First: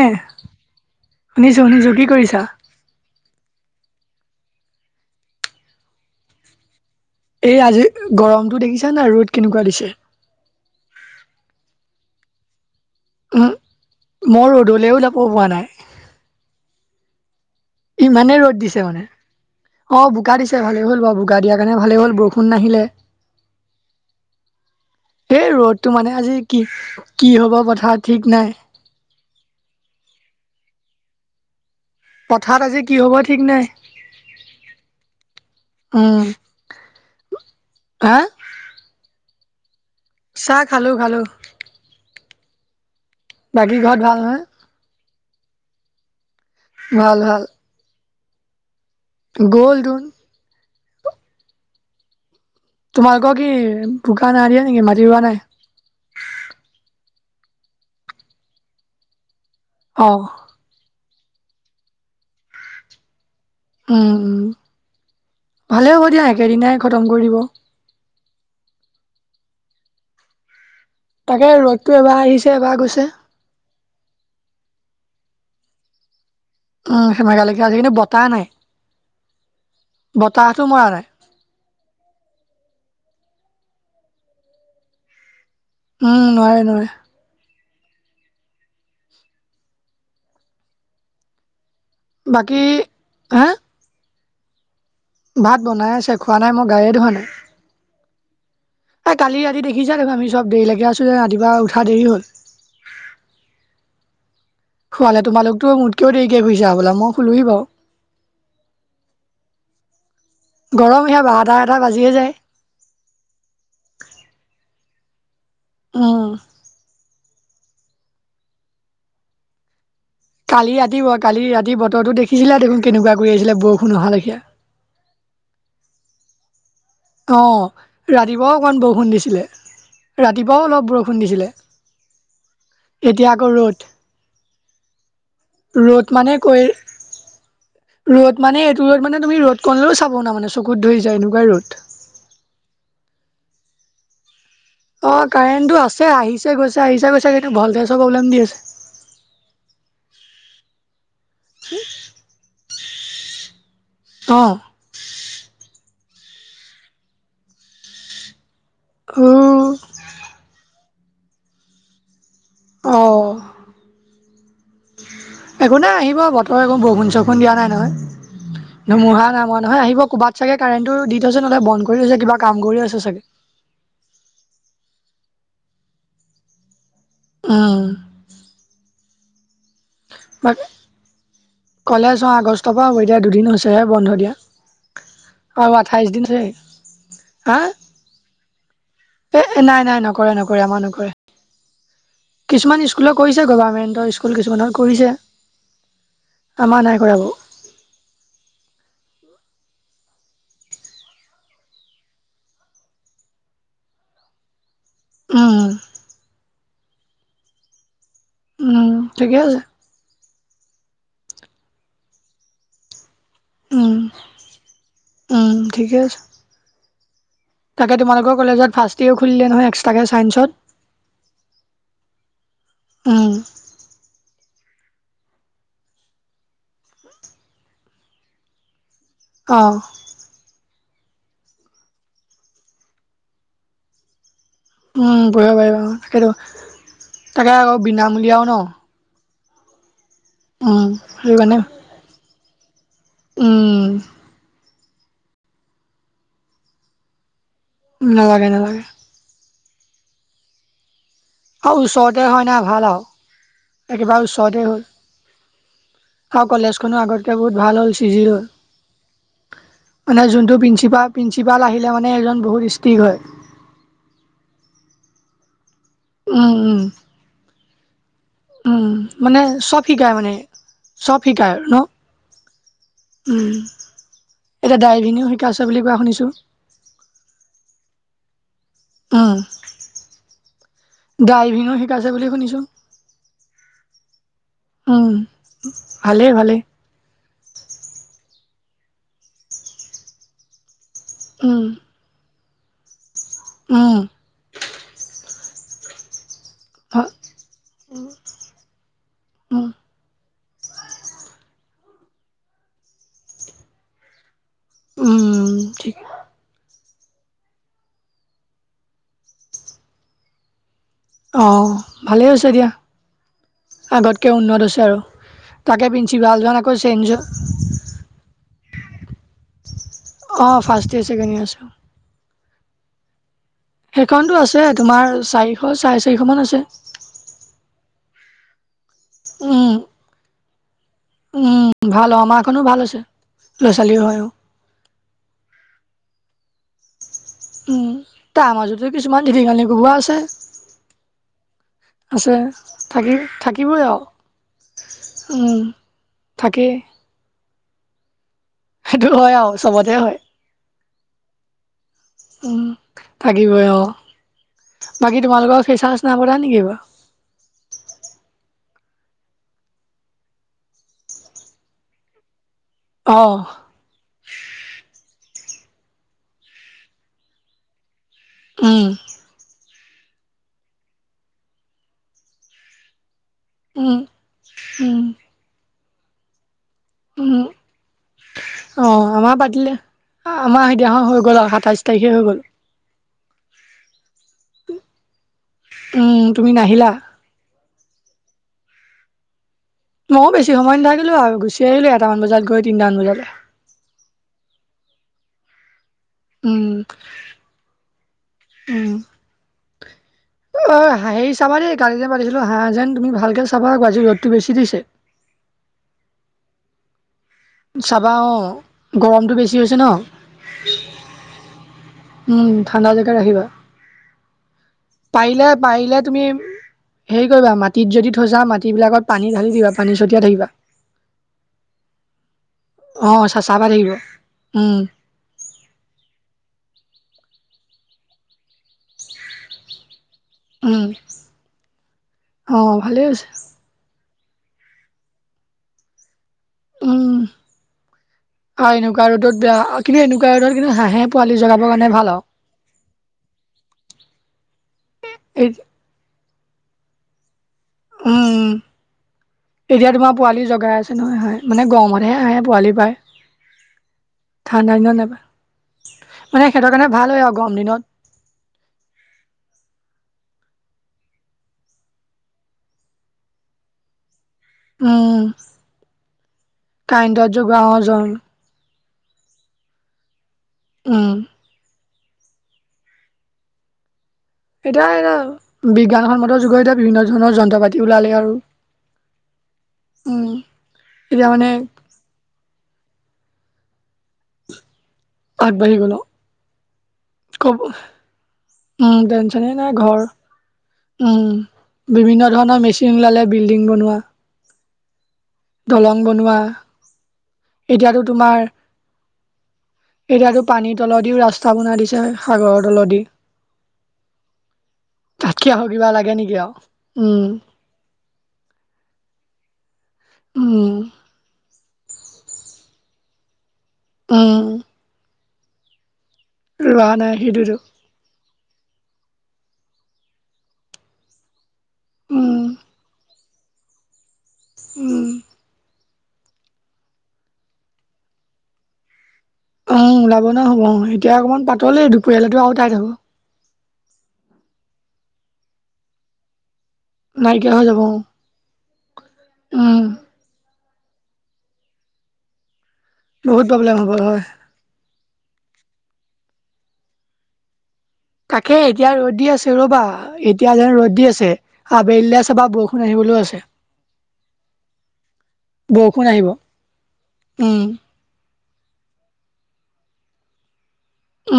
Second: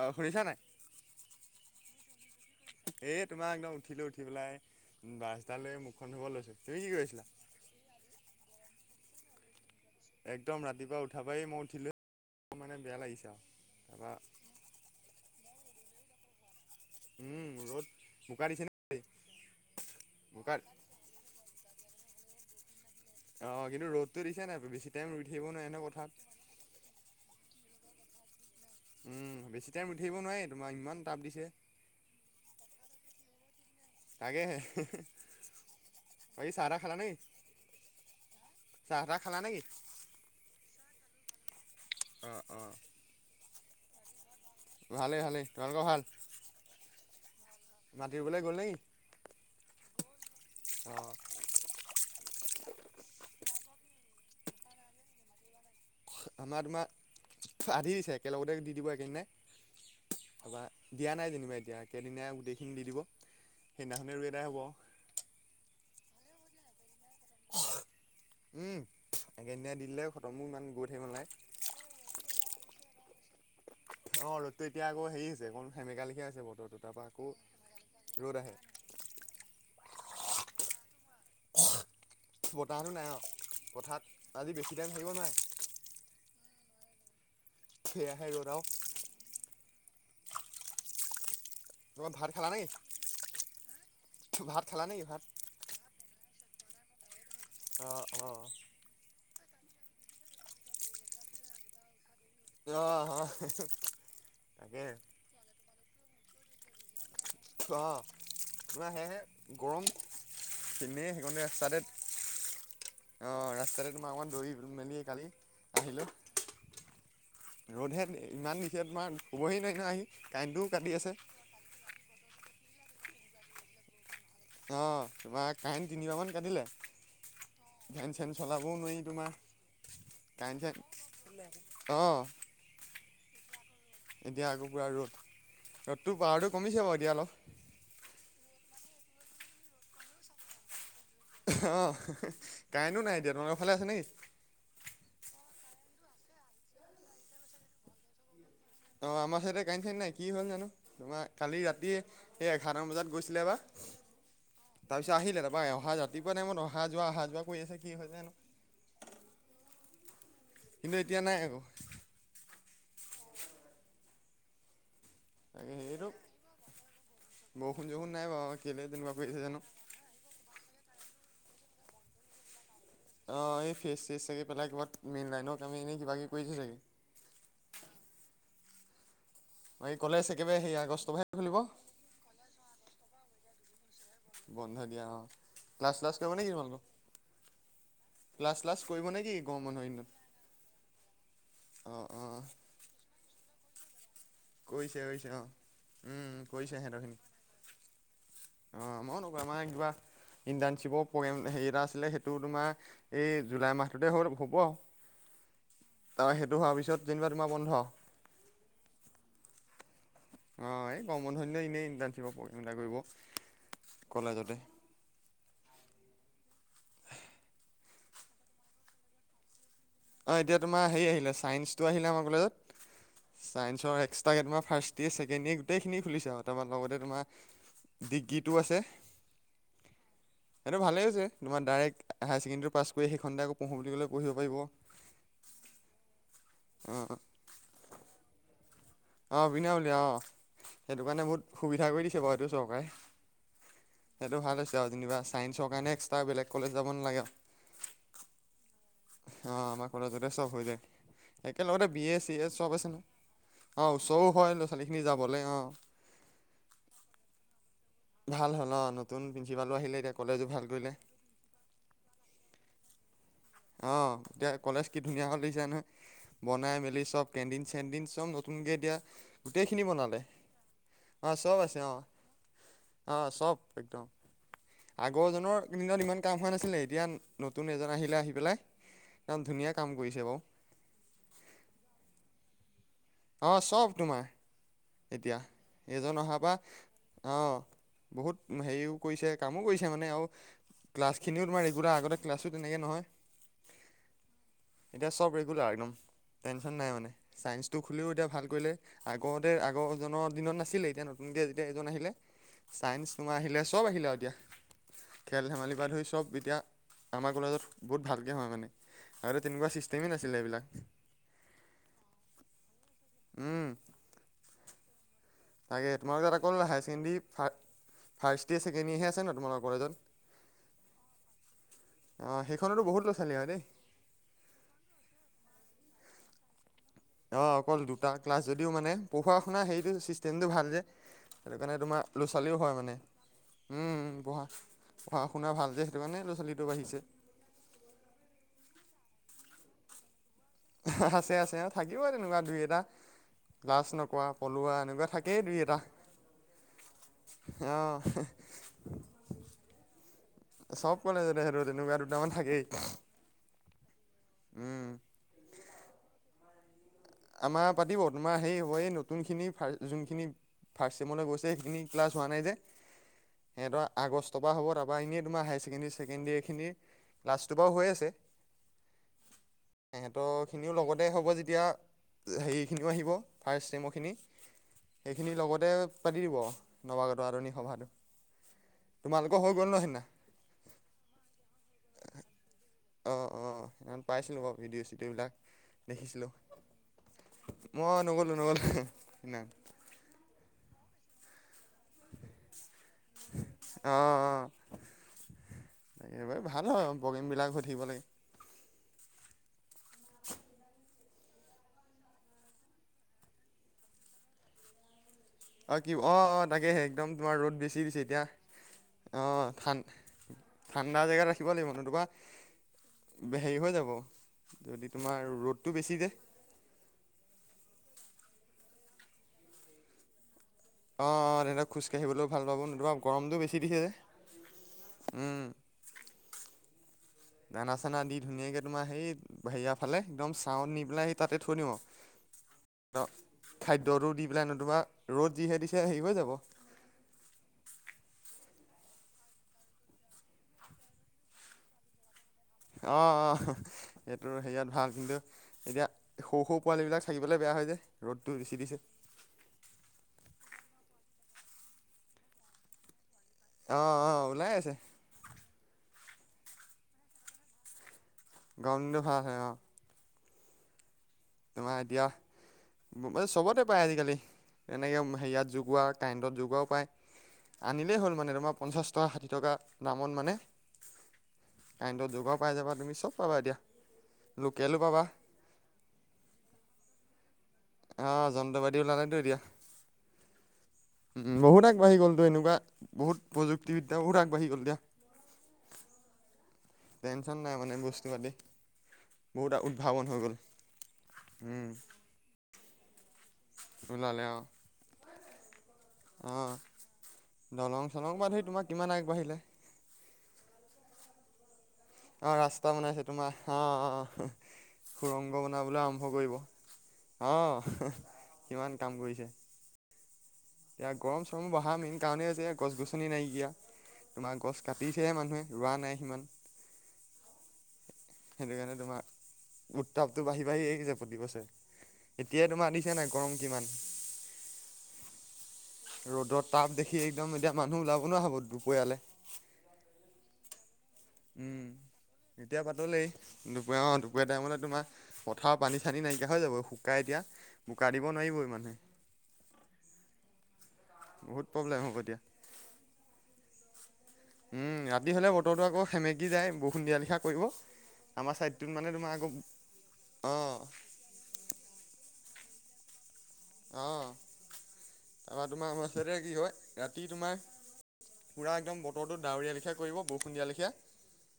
অ', শুনিছা নে নাই? শুনিছোঁ, শুনিছোঁ কি কৰিছা? এ, তোমাৰ একদম উঠিলোঁ। উঠি পেলাই ব্ৰাজডালে লৈ মুখখন ধুব লৈছোঁ। তুমি কি কৰিছিলা? এই আজি গৰমটো দেখিছা নে নাই? ৰ'দ কেনেকুৱা দিছে। একদম ৰাতিপুৱা উঠাপাই মই উঠি লৈ, মানে বেয়া লাগিছ- উম, এবা, মই ৰ'দলেও যাব পৰা নাই উম, ৰ'দ- ইমানে বোকা ৰ'দ দিছে নে মানে। অ', বোকা বোকাত দিছে ভালে হ'ল বাৰু বুক- বোকা দিয়াৰ কাৰণে ভালে হ'ল বৰষুণ নাহিলে। অ', কিন্তু ৰ'দতো দিছে নে নাই? বেছি টাইম ৰৈ এই থাকিব নোৱাৰি ন ৰ'দটো মানে পথাৰত। আজি কি, কি হ'ব পথাৰত ঠিক নাই। উম, বেছি টাইম ৰৈ থাকিব নোৱাৰি তোমাৰ, ইমান টাপ দিছে। পথাৰত আজি কি হ'ব ঠিক নাই। তাকে, উম, বাকী চাহ-তাহ খালা নে‌কি? হা চাহ-তাহ খালা নেকি? চাহ খালোঁ খালোঁ। অ', অ'। বাকী ঘত ভাল? [unintelligible] ভালে হালে তোমালোকৰ ভাল? ভাল ভাল। মাতি ৰোবলে গ'ল নে ই? গ'ল দুন অ', তোমালোকৰ কি বোকা নাই দিয়া নিকি মাটি ৰোৱা নাই? আমাৰ দোমা আধি দিছে একেলগতে দি দিব একেদিনাই অ', [unintelligible] দিয়া নাই যেনিবা এতিয়া, একেদিনাই গোটেইখিনি দি দিব। উম, সেইদনাখনে ৰুই উম। এদাই হ'ব। ভালে হ'ব দিয়া একেদিনাই খতম কৰি দিব। উম, একেদিনাই দিললে খটমো ইমান গৈ থাকিব নালাগে তাকেই ৰ'তটো এবাৰ আহিছে এবাৰ গৈছে। অ, ৰ'তটো এতিয়া আকৌ হেৰি হৈছে, কণ সেমেকা লেখিয়া [unintelligible] বতৰ উম, সেমেকা লেখিয়া আজি কিন্তু বতা নাই, বতাহটো মৰা নাই। বতাহতো নাই অ, পথাত আজি বেছি টাইম থাকিব নোৱাৰে উম, নোৱাৰে। [unintelligible] সেইয়াহে ৰ'দ আউ। ভাত খালা? বাকী হা [unintelligible] ভাত খালা [unintelligible] ভাত? ভাত বনাই আছে খোৱা নাই মই গায়ে ধোৱা নাই। অ, অ', হা কালি ৰাতি দেখিচা [unintelligible] আমি চব দেৰিলেকে আছো যে ৰাতিপুৱা উঠা দেৰি হ'ল। অ, হ [unintelligible] তাকে। শোৱালে তোমালোকতো মোতকেও দেৰিকে হোইছা হবলা ম অ, [unintelligible] হেয়েহে গৰম [unintelligible] [unintelligible] অ, গৰম সেয়া বাৰটা এটা বাজিয়ে যায় ৰাস্তাতে তোমা অকণমান দৌৰি [unintelligible] মেলি কালি আহিলো। উম ৰ'দহে ইমান দিছে তোমাৰ হ'বহি। [unintelligible] কালি ৰাতি ব, কালি ৰাতি বতৰটো দেখিছিলা দেখোন কেনেকুৱা কৰি আইছিলে বষুণ নহালৈকে। অ, তোমাৰ কাৰেণ তিনিবামান কাটিলে। অ, ফেন চেন ৰাতিপুৱাও চলাবও অকণৱান নোৱাৰি বষুণ তোমাৰ দিছিলে। কাৰেণ্ট ৰাতিপুৱাও চেন অলপ বৰষুণ দিছিলে, অঁ এতিয়া আকৌ ৰ'দ। এতিয়া আকৌ পুৰা ৰ'দ, ৰ'দ ৰ'দটো মানে পাৱাৰটো কৈ কমিছে [unintelligible] এতিয়া অলপ। ৰ'দ মানে এইটো ৰ'দ মানে তুমি ৰ'দ কণলেও চাব নামানে চকুত ধৰি যায়নো। অ, কাৰেণো নাই দিয়া [unintelligible] ফালে আছে নেকি? অ, কাৰেণটো আছে আহিছে গৈছে আহিছে গৈছে কিতু ভলঢে'চ পব্লেম দি আছে। অ, আমাৰ ছাইডে কাৰেণ চাৰেণ নাই কি হ'ল নানো তোমা কালি ৰাতিয়ে হে এঘাৰটামান বজাত গৈছিলে বা অ', তাৰ পিছে আহিলে, [unintelligible] এ অহা ৰাতিপুৱা টাইমত অহা যোৱা আহা যোৱা কৰি আছে কি হৈছে আনো? [unintelligible] কিন্তু এতিয়া নাই। [unintelligible] অ', তাকে একো নাই সেইটো আহিব বতৰ [unintelligible] বষুণ চষুণ দিয়া নাই বৰষুণ নহয়, চৰষুণ নাই বাৰু কেলে তেনেকুৱা কৰি ধুমুহা আছে নাই জানো মৰা নহয় আহিব কবাত চাগে কাৰেণটোৰ দি থৈছে নলে বন কৰি [unintelligible] কিবা কাম কৰি আছে চাগে। অ, এই ফেইচ চেইচ চাগে পেলাই ক'বাত মেইনলাইনত আমি এনেই কিবা কিবি [unintelligible] চাগে। উম। এই ক'লেজ একেবাৰে বাকী সেই আগষ্টৰ পৰাহে খোলিব? কলেজ অ' আগষ্টৰ পৰা হব। এতিয়া দুদিন হৈছেহে বন্ধ দিয়া। বন্ধ দিয়া অ, আৰু ক্লাছ আঠাইশ শ্লাছ দিন কৰিব আছে নে কি তোমালোকৰ? হা ক্লাছ শ্লাছ কৰিব নে কি এ গৰম বন্ধ নাই নাই দিনত? নকৰে নকৰে আমাৰ নকৰে। অ অ। কিছুমান স্কুলৰ কৰিছে গভাৰ্মেণ্টৰ স্কুল কিছুমানৰ কৰিছে। উম কৰিছে আমাৰ নাই সিহঁতৰখিনি কৰা বাৰু। অ আমাৰো নকৰে আমাৰ কিবা- ইণ্টাৰ্ণশ্বিপৰ প্ৰগ্ৰেম হেৰি এটা আছিলে সেইটো তোমাৰ এই জুলাই মাহটোতে হ' হ'ব। উম তাৰপা সেইটো হোৱাৰ তোমাৰ যেনিবা বন্ধ। উম ঠিকে আছে। অ এই গৰম বন্ধ দিলেও এনেই ইণ্টাৰ্ণশ্বিপৰ প্ৰগেম এটা উম কৰিব কলেজতে। উম ঠিকে আছে। তাকে তোমালোকৰ কলেজত ফাৰ্ষ্টইয়েৰো খুলিলে নহয় এক্স- অ এতিয়া তোমাৰ হেৰি আহিলে ছাইন্সটো আহিলে আমাৰ কলেজত উম ছাইন্সৰ এক্স- ট্ৰাকে তোমাৰ ফাৰ্ষ্ট ইয়েৰ ছেকেণ্ড ইয়েৰ গোটেইখিনি খুলিছে তাৰপা লগতে তোমাৰ- ডিগ্ৰীটো আছে। অঁ সেইটো ভালেই হৈছে তোমাৰ ডাইৰেক্ট হায় ছেকেণ্ডেৰীটো পাছ কৰি সেইখনতে আকৌ পঢ়ো বুলি কলেও পঢ়িব পাৰিব। উম পঢ়িব পাৰিব তাকেইেতো। অঁ তাতে আকৌ বিনামূলীয়াও ন। অ বিনামূলীয়া অ সেইটো কাৰণে বহুত সুবিধা কৰি দিছে বাৰু এইটো চৰকাৰে। উম সেইটো ভাল হৈছে আৰু যেনিবা চাইন্সৰ কাৰণে এক্সট্ৰা বেলেগ কলেজ যাব নালাগে আও। নালাগে নালাগে। অঁ আমাৰ কলেজতে চব হৈ যায়, আৰু একেলগতে বি ওচৰতে এ চি হয় না এ চব ভাল আছে আৰু ন। অ একেবাৰে ওচৰো হয় ওচৰতে ল'ৰা হ'ল ছোৱালীখিনি যাবলে অঁ। আৰু কলেজখনো আগতকে বহুত ভাল হ'ল চিজিল হল। ভাল অ' নতুন প্ৰিঞ্চিপালো আহিলে এতিয়া মানে কলেজো যোনটো ভাল কৰিলে প্ৰিন্ঞ্চিপাল- প্ৰিন্ঞ্চিপাল আহিলে মানে এজন বহুত ষ্ট্ৰিক হয়। অঁ এতিয়া কলেজ কি ধুনীয়া হল দেখিছা নহয় উম বনাই উম মেলি চব কেণ্টিন চেণ্টিন চব- নতুনকে উম এতিয়া মানে গোটেইখিনি চব শিকায় বনালে, মানে অ শিকায় চব আছে অঁ। ন অ উম চব একদম এতিয়া ড্ৰাইভিঙো আগৰজনৰ শিকাইছে বুলি কোৱা দিনত ইমান শুনিছো কাম হোৱা নাছিলে, এতিয়া- নতুন এজন আহিলে আহি পেলাই উম একদম ধুনীয়া কাম কৰিছে বাৰু। ড্ৰাইভিঙো শিকাইছে বুলি শুনিছো। অঁ চব তোমাৰ উম এতিয়া এইজন ভালেই অহাৰ পৰা। ভালেই অঁ বহুত হেৰিও কৰিছে কামো কৰিছে মানে আৰু- ক্লাছখিনিও উম তোমাৰ ৰেগুলাৰ আগতে ক্লাছো তেনেকে নহয়। উম এতিয়া চব ৰেগুলাৰ একদম। টেনশ্যন নাই মানে চাইন্সটো খুলিও এতিয়া ভাল কৰিলে আগতে উম আগজন- দিনত নাছিলে এতিয়া নতুনকে যেতিয়া এজন আহিলে চাইন্স তোমাৰ আহিলে চব আহিলে আৰু এতিয়া। খেল উম ধেমালি পৰা ঠিক ধৰি চব এতিয়া- আমাৰ কলেজত বহুত ভালকৈ হয় মানে, আগতে তেনেকুৱা ছিষ্টেমেই নাছিলে এইবিলাক। অঁ ভালেই হৈছে দিয়া উম আগতকে উন্নত হৈছে আৰু। তাকে প্ৰিন্ঞ্চিপালজন আকৌ change- first year second year হে আছে ন তোমালোকৰ কলেজত? অ ফাৰ্ষ্ট ইয়েৰ, ছেকেণ্ড ইয়েৰ আছে। অ সেইখনতো বহুত ল'ৰা ছোৱালী হয় দেই। সেইখনতো আছে তোমাৰ চাৰিশ, চাৰে চাৰিশ মান আছে। অ অকল দুটা ক্লাছ যদিও মানে পঢ়া-শুনা উম হেৰিটো ছিষ্টেমটো ভাল যে সেইটো উম কাৰণে তোমাৰ ভাল অ ল'ৰা আমাৰখনো ছোৱালীও হয় ভাল মানে। হৈছে ল'ৰা ছোৱালী হয় অ। পঢ়া-শুনা ভাল যে সেইটো কাৰণে ল'ৰা ছোৱালীটো বাঢ়িচে। ও তাৰ মাজতো কিছুমান ধিতিঙালি কোবোৱা আছে। আছে আছে আৰু থাকিবই আছে তেনেকুৱা দুই এটা থাকি থাকিবই লাছ আৰু নকোৱা, পলুৱা এনেকুৱা থা কেই উম দুই এটা থাকেই অ সেইটো হয় আও চবতে হয় চব কলেজতে সেটো তেনেকুৱা দুটামান উম থাকেই। থাকিবই অ উম বাকী তোমালোকৰ ফেচাৰছ নাই পতা নেকি এইবাৰ আমাৰ পাতিব তোমাৰ সেৰি হ'ব এই নতুনখিনি ফাৰ যোনখিনি ফাৰ্ষ্ট চেমলৈ গৈছে সেইখিনি ক্লাচ হোৱা নাই যে অ সিহঁতৰ আগষ্টৰ পৰা হ'ব টাৰপা এনেই তোমাৰ হায়াৰ ছেকেণ্ডেৰী ছেকেণ্ডেৰী খিনিৰ লাষ্টটো বাৰো হৈ আছে উম শেহেতৰখিনিও লগতে হ'ব যেতিয়া হেৰিখিনিও আহিব ফাৰ্ষ্ট উম চেমৰখিনি উম সেইখিনি লগতে পাতি দিব নৱাগত উম আদৰনি সভাটো অ আমাৰ তোমালোকৰ হৈ গ'ল পাতিলে ন সেইদিনা আমাৰ সেইদিনাখন হৈ গ'ল আৰু সাতাইশ তাৰিখে হৈ গ'ল। অ অ এম পাইছিলোঁ বাওঁ ভিডিঅ' চিডিঅ' বিলাক উম দেখিছিলোঁ। তুমি নাহিলা মই নগ'লো নগলো হেহ না মও বেছি সময় নাথাকিলো আৰু গুচি আহিলো এটামান বজাত গৈ তিনটা মান বজাতে অ অ এইবোৰে ভাল হয় প্ৰগ্ৰেমবিলাক উম হৈ থাকিব লাগে। উম অই হা হেৰি চাবা দেই কালি যে দিছিলো হাঁহা যেন তুমি ভালকে চাবা আকৌ আজি ৰ'দটো বেছি দিছে। অ কি অ অ তাকেহে একদম তোমাৰ ৰ'দ বেছি দিছে চাবা এতিয়া অ অ গৰমটো বেছি হৈছে ঠাণ্ ন ঠাণ্ডা জেগাত ৰাখিব লাগিব নতুবা উম ঠাণ্ডা জেগাত ৰাখিবা হেৰি হৈ যাব যদি তোমাৰ পাৰিলে ৰ'দটো বেছি পাৰিলে যে তুমি হেৰি কৰিবা মাটিত যদি থৈছা মাটি বিলাকত পানি ঢালি দিবা পানী ছটিয়াই থাকিবা। অ অ তেতিয়া খোজকাঢ়িবলৈও ভাল পাব ন অ চাচা পাই থাকিব উম। উম দানা চানা দি ধুনীয়াকৈ তোমাৰ সেই হেৰিয়াৰ ফালে একদম টাউন নি উম পেলাই তাতে থৈ নিওঁ আও অ ভালেই ন হৈছে খাদ্যটো দি পেলাই নতুবা ৰ'দ যিহে দিছে হেৰি হৈ যাব উম আৰু এনেকুৱা ৰ'দত বেয়া কিন্তু এনেকুৱা ৰ'দত কিন্তু হাঁহে পোৱা লি জগাবৰ কাৰণে ভাল আও। অ অ সেইটো হেৰিয়াত ভাল কিন্তু এই এতিয়া সৰু সৰু পোৱালীবিলাক থাকিবলৈ বেয়া হয় যে ৰ'দটো উম বেছি দিছে। এতিয়া তোমাৰ পোৱালি জগাই আছে নহয় হয় মানে গৰমতহে হাঁহে পোৱালি পায়ে। অ অ ওলাই আছে ঠাণ্ডা দিনত নেপায়ে মানে সিহঁতৰ কাৰণে ভাল হয় আৰু গৰম দিনত। গৰম দিনটো ভাষ হয় অঁ তোমাৰ এতিয়া [unintelligible] চবতে পায় আজিকালি তেনেকৈ উম হেৰিয়াত জোগোৱা কাৰেণ্টত যোগোৱাও পায় কাৰেণ্টত জগোৱা অ আনিলেই জন হ'ল মানে তোমাৰ পঞ্চাছ ষাঠি টকা নামত মানে উম কাৰেণ্টত যোগোৱা ও পাই যাবা তুমি চব পাবা এতিয়া লোকেলো এতিয়া পাবা এয়া বিজ্ঞানসন্মত যুগত এতিয়া বিভিন্ন ধৰণৰ যন্ত্ৰ পাতি ওলালে অঁ আৰু যন্ত্ৰবতি ওলালে টো এতিয়া উম এতিয়া উ মানে বহুত আগবাঢ়ি গলতো এনেকুৱা বহুত প্ৰুজোক্তিবিদ্যআঁ বহুত আগবাঢ়ি গল এতিয়া আগবাঢ়ি গল অ টেনচন নাই কব মানে বস্তু পাতি উম টেনচনে বহুত নাই উদ্ভাৱন ঘৰ হৈ গ'ল উম বিভিন্ন ধৰণৰ মেচিন ওলালে বিল্ডিং বনোৱা ভালে আও দলং বনোৱা দলং এতিয়াতো চলং বা ধৰি তোমাৰ কিমান আগবাঢ়িলে এতিয়াতো পানীৰ তলৰ দিও ৰাস্তা বনাই দিছে অ সাগৰৰ ৰাস্তা বনাই তলদি। আছে তোমাৰ অ অ সুৰংগ তাতকে আৰু বনাবলৈ কিবা আৰম্ভ লাগে নেকি কৰিব আৰু? উম, অ কিমান কাম কৰিছে উম, এতিয়া গৰম চৰমো বঢ়াৰ মেইন কাৰণেই হৈছে গছ গছনি নাইকিয়া উম। তোমাৰ গছ কাটিছেহে মানুহে ৰোৱা নাই সিমান ৰোৱা নাই সেইটোৱেই টো সেইটো কাৰণে তোমাৰ উত্তাপটো বাঢ়ি বাঢ়ি আহি আছে প্ৰতিবছৰে উম, এতিয়াই তোমাৰ আনিছে নাই গৰম কিমান উম ৰ'দৰ তাপ দেখি একদম এতিয়া মানুহ ওলাব নোৱাৰা হ'ব দুপৰীয়ালে অ ওলাব নোৱাৰা হ'ব অ এতিয়া অকণমান উম পাতলেই দুপৰীয়ালৈকে আৰু এতিয়া টাইত হব পাতলেই দুপৰীয়া অ দুপৰীয়া টাইমলে তোমাৰ পথাৰত পানী চানী নাইকিয়া হৈ যাব শুক নাইকিয়া হৈ যাব অ নোৱাৰিবই মানে উম বহুত প্ৰব্লেম হ'ব এতিয়া বহুত প্ৰব্লেম হ'ব হয় উম ৰাতি হ'লে বতৰটো আকৌ সেমেকি যায় বৰষুণ দিয়া লেখীয়া কৰিব আমাৰ তাকে ছাইডটোত মানে এতিয়া তোমাৰ ৰ'দ আকৌ দি আছে ৰ'বা এতিয়া যে ৰ'দ দি আছে আবেলিলে চাবা বৰষুণ আহিবলৈও আছে অঁ তাৰপৰা তোমাৰ বৰষুণ মুঠতে আহিব কি হয় ৰাতি তোমাৰ উম। পুৰা একদম বতৰটো ডাৱৰীয়া লেখিয়া কৰিব বৰষুণ দিয়া লেখিয়া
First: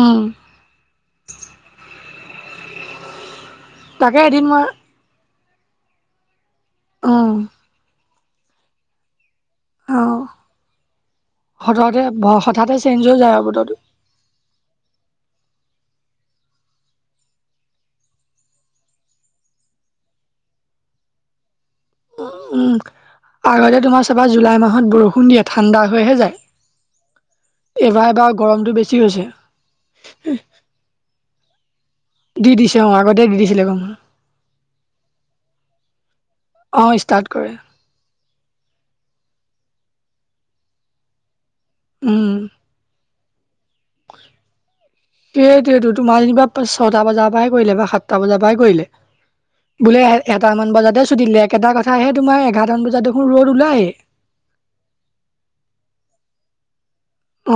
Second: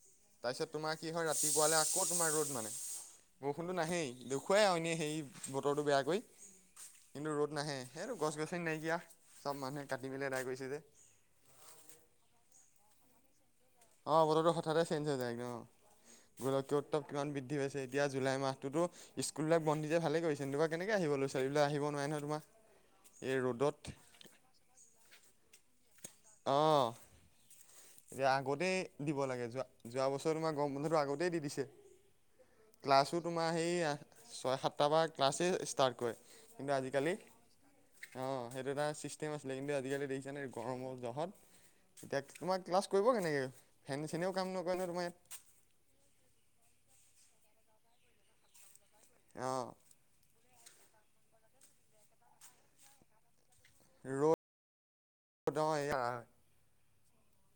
উম তাৰপিছত তোমাৰ কি হয় ৰাতিপুৱালৈ আকৌ তোমাৰ ৰ'দ মানে বৰষুণটো নাহেই তাকে এদিন মই দেখুৱাই আৰু এনেই সেই বতৰটো বেয়াকৰি কিন্তু উম ৰ'দ নাহে সেইটো গছ গছনি নাইকিয়া চব মানুহে কাটি মেলি আদায় কৰিছে যে হঠতে ব হঠাতে চেঞ্জ হৈ যায় আৰু বতৰটো অঁ বতৰটো হঠাতে চেঞ্জ হৈ যায় গে অ গোলকীয় উত্তাপ কিমান বৃদ্ধি পাইছে এতিয়া জুলাই মাহটোতো স্কুলবিলাক বন্ধ দিছে ভালেই কৰিছে নতুবা কেনেকে আহিব লৰা ছোৱালীবিলাক আহিব নোৱাৰে নহয় তোমাৰ উ উম এই ৰ'দত। আগতে তোমাৰ তাৰাপা জুলাই মাহত বৰষুণ দিয়ে ঠাণ্ডা হৈহে যায় এইবাৰ যে এবাৰ গৰমটো আগতেই বেছি দিব হৈছে লাগে যোৱা যোৱা বছৰ তোমাৰ গৰম বন্ধটো আগতেই দি দিছে। দি দিছে অ ক্লাছো আগতে দি তোমাৰ দিছিলে গম সেইয়া। ছয় সাতটাপা ক্লাছেেই ষ্টাৰ্ট কৰে কিন্তু অ আজিকালি। ষ্টাৰ্ট কৰে অঁ সেইটো এটা চিষ্টেম আছিলে কিন্তু আজিকালি দেখিছে নে গৰমৰ জহত এতিয়া উম। তোমাক। কৰিব কেনেকে ফেন চেনেও কাম নকৰে নহয় তোমাৰ ইয়াত। সেইটোৱটো তোমাৰ যেনিবা ছটা বজাৰ পৰাই কৰিলে বা সাতটা বজাৰ পৰাই কৰিলে। ইয়াত অঁ বোলে এটামান বজাতে ছুটী দিলে কেবা কথাহে তোমাৰ এঘাৰটামান বজাত দেখোন ৰ'দ ওলায়ে। ৰ' দ অ এয়া।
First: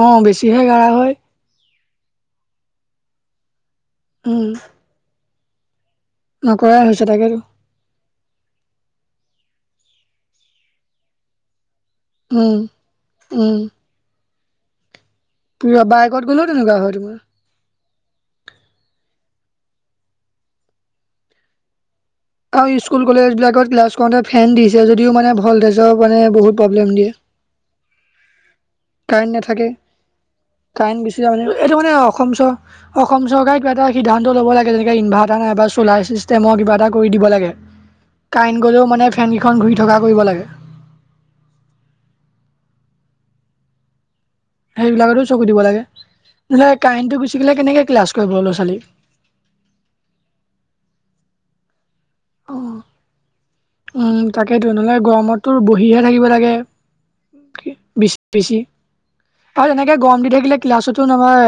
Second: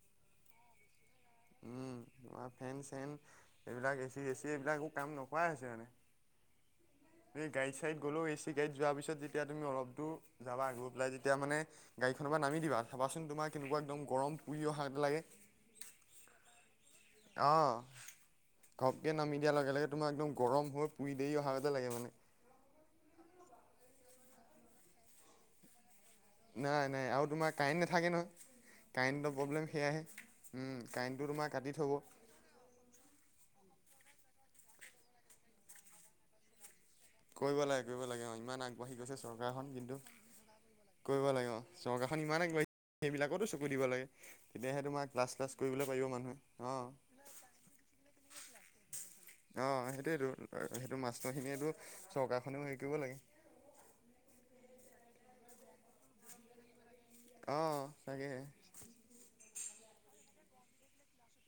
অঁ বেছি হে কাঢ়া হয়। উম তোমাৰ ফেন চেন এইবিলাক এ চি উম এচি এইবিলাক একো কাম নকৰাই হৈছে মানে। নকৰাই হৈছে তাকেতো। গাডী চাৰিড গ'লও এ চি গাড়ীত যোৱাৰ পিছত যেতিয়া তুমি অলপ দূৰ যাবা, গৈ পেলাই যেতিয়া মানে গাড়খনৰ পৰা উম নামি দিবা চাবাসোণ উম। কেনেকুৱা একদম গৰম পুৰি অহা গ লাগে। [inaudible] বাইকত গ'লও তেনেকুৱা হয় টো। অঁ', ঘপকে নামি দিয়াৰ লগে লগে তোমাৰ একদম গৰম হৈ পুৰি দেৰি অহাৰ গতে লাগে মানে। আৰু স্কুল কলেজ বিলাকত ক্লাছ কৰওঁতে ফেন দিছে যদিও মানে ভল্টেজৰ মানে বহুত প্ৰব্লেম নাই নাই, দিয়ে। আৰু তোমাৰ কাৰেণ্ট নাথাকে নহ। কাৰেণ্ট কাৰেণ্টৰ প্ৰব্লেম নাথাকে সেয়াহে, ওম', কাৰেণ্ট গুচি যায় কাৰেণ্টটো মানে তোমাৰ এইটো কাটি মানে থ'ব। অসম চ অসম চৰকাৰে কিবা এটা সিদ্ধান্ত ল'ব লাগে যেনেকৈ ইনভাৰটাৰ নাই বা চ'লাৰ ছিষ্টেমৰ কিবাটা কৰি দিব লাগে, কৰিব কৰিব লাগে অ ইমান কাৰেণ্ট গ'লেও আগবাঢ়ি মানে গৈছে চৰকাৰখন ফেনকেইখন ঘূৰি কিন্তু থকা কৰিব লাগে। কৰিব লাগে অ', চৰকাখন ইমানে [inaudible] সেইবিলাকতো চকু দিব লাগে। তেতিয়াহে তোমাৰ সেইবিলাকতো ক্লাছ চকু শ্লাছ দিব লাগে। কৰিবলে পাৰিব মানুহে, নহ'লে অঁ'। কাৰেণ্টটো গুচি গ'লে কেনেকে ক্লাছ কৰিব ল'ৰা ছোৱালী। অ', সেইটোৱেটো, সেইটো মাষ্টৰ খিনিয়েটো চৰকাৰখনেও হেৰি কৰিব লাগে। উম', তাকেইতো ন'হলে গৰমততো বহিহে থাকিব লাগে। অ কি বেছ তাকেহে বেছি আৰু তেনেকে গৰম দি থাকিলে ক্লাছতো নমাৰ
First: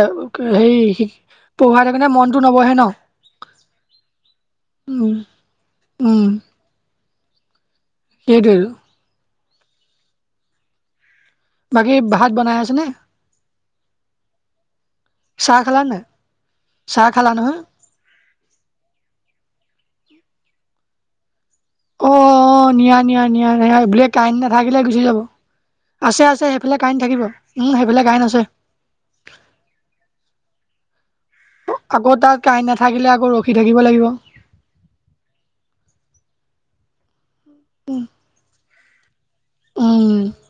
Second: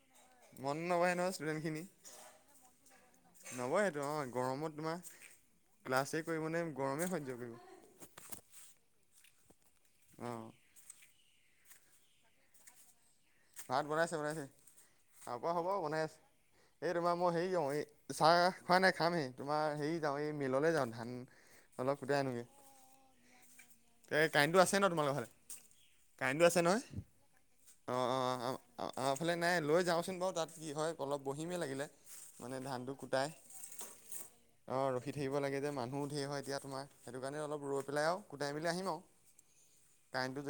মন হেৰি নবহে নহয় পহোৱাই থাকোঁতে মনতটো নবহে ন। নবহেতু অঁ', গৰমত তোমাৰ উম ক্লাছেই উম কৰিবনে গৰমেই সহ্য কৰিব। সেইটোৱেৰো। অ'। বাকী ভাত বনাই আছেনে? ভাত বনাইছে বনাইছে, খাব চাহ হ'ব খালা বনাই নাই আছে, এই চাহ তোমাৰ মই খালা হেৰি নহয় কওঁ এ চাহ খোৱা নাই, খামহে, তোমাৰ হেৰি যাওঁ এই মিললে যাওঁ ধান অলপ অ কুটাই আনোগে। অ নিয়া নিয়া নিয়া। [inaudible] বোলে কাইণ্ট আছে নাথাকিলে ন গুচি তোমালোকৰ যাব, ফালে আছে আছে, সেইফালে কাইণ্ট থাকিব, ওম, সেইফালে কাইণ্ট আছে। আমাৰফালে নাই, লৈ যাওঁচোন বাৰু তাত কি হয়। অলপ বহিমেই লাগিলে আকৌ তাত মানে কাৰেণ্ট ধানটো নাথাকিলে আকৌ কুটাই। ৰখি থাকিব লাগিব অ', ৰখি থাকিব লাগে যে, মানুহো ধে হয় এতিয়া তোমাৰ সেইটো কাৰণে অলপ ৰ পেলাই আৰু কোটাই পেলাই আহিম আও উম কাৰেণ্টো য